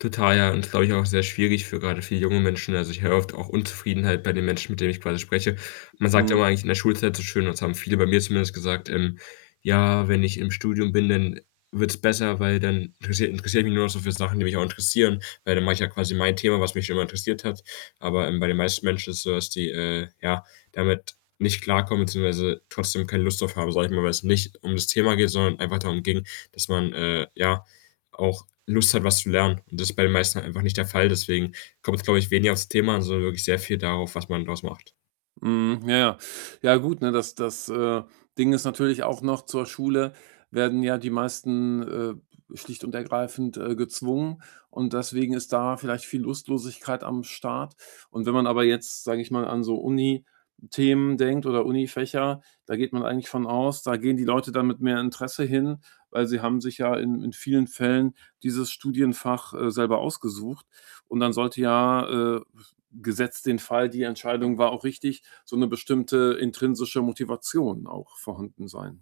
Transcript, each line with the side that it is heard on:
left: Total, ja. Und ist, glaube ich, auch sehr schwierig für gerade für junge Menschen. Also, ich höre oft auch Unzufriedenheit bei den Menschen, mit denen ich quasi spreche. Man sagt
right: Mhm.
left: immer eigentlich in der Schulzeit so schön und so, haben viele bei mir zumindest gesagt, ähm: „Ja, wenn ich im Studium bin, dann, äh, wird's besser, weil dann interessiere interessiere mich nur noch so für Sachen, die mich auch interessieren. Weil dann mache ich ja quasi mein Thema, was mich schon immer interessiert hat.“ Aber, ähm, bei den meisten Menschen ist es so, dass die, äh, ja, damit nicht klarkommen, beziehungsweise trotzdem keine Lust drauf haben, sage ich mal, weil's nicht um das Thema geht, sondern einfach darum ging, dass man, äh, ja, auch Lust hat, was zu lernen. Und das ist bei den meisten einfach nicht der Fall. Deswegen kommt es, glaube ich, weniger aufs Thema an, sondern wirklich sehr viel darauf, was man draus macht.
right: Mhm. Ja, ja. Ja, gut, ne, das das, äh, Ding ist natürlich auch noch, zur Schule werden ja die meisten, äh, b schlicht und ergreifend, äh, gezwungen und deswegen ist da vielleicht viel Lustlosigkeit am Start. Und wenn man aber jetzt, sage ich mal, an so Unithemen denkt oder Unifächer, da geht man eigentlich von aus, da gehen die Leute dann mit mehr Interesse hin, weil sie haben sich ja in in vielen Fällen dieses Studienfach, äh, selber ausgesucht. Und dann sollte ja, äh, b gesetzt den Fall, die Entscheidung war auch richtig, so 'ne bestimmte intrinsische Motivation auch vorhanden sein.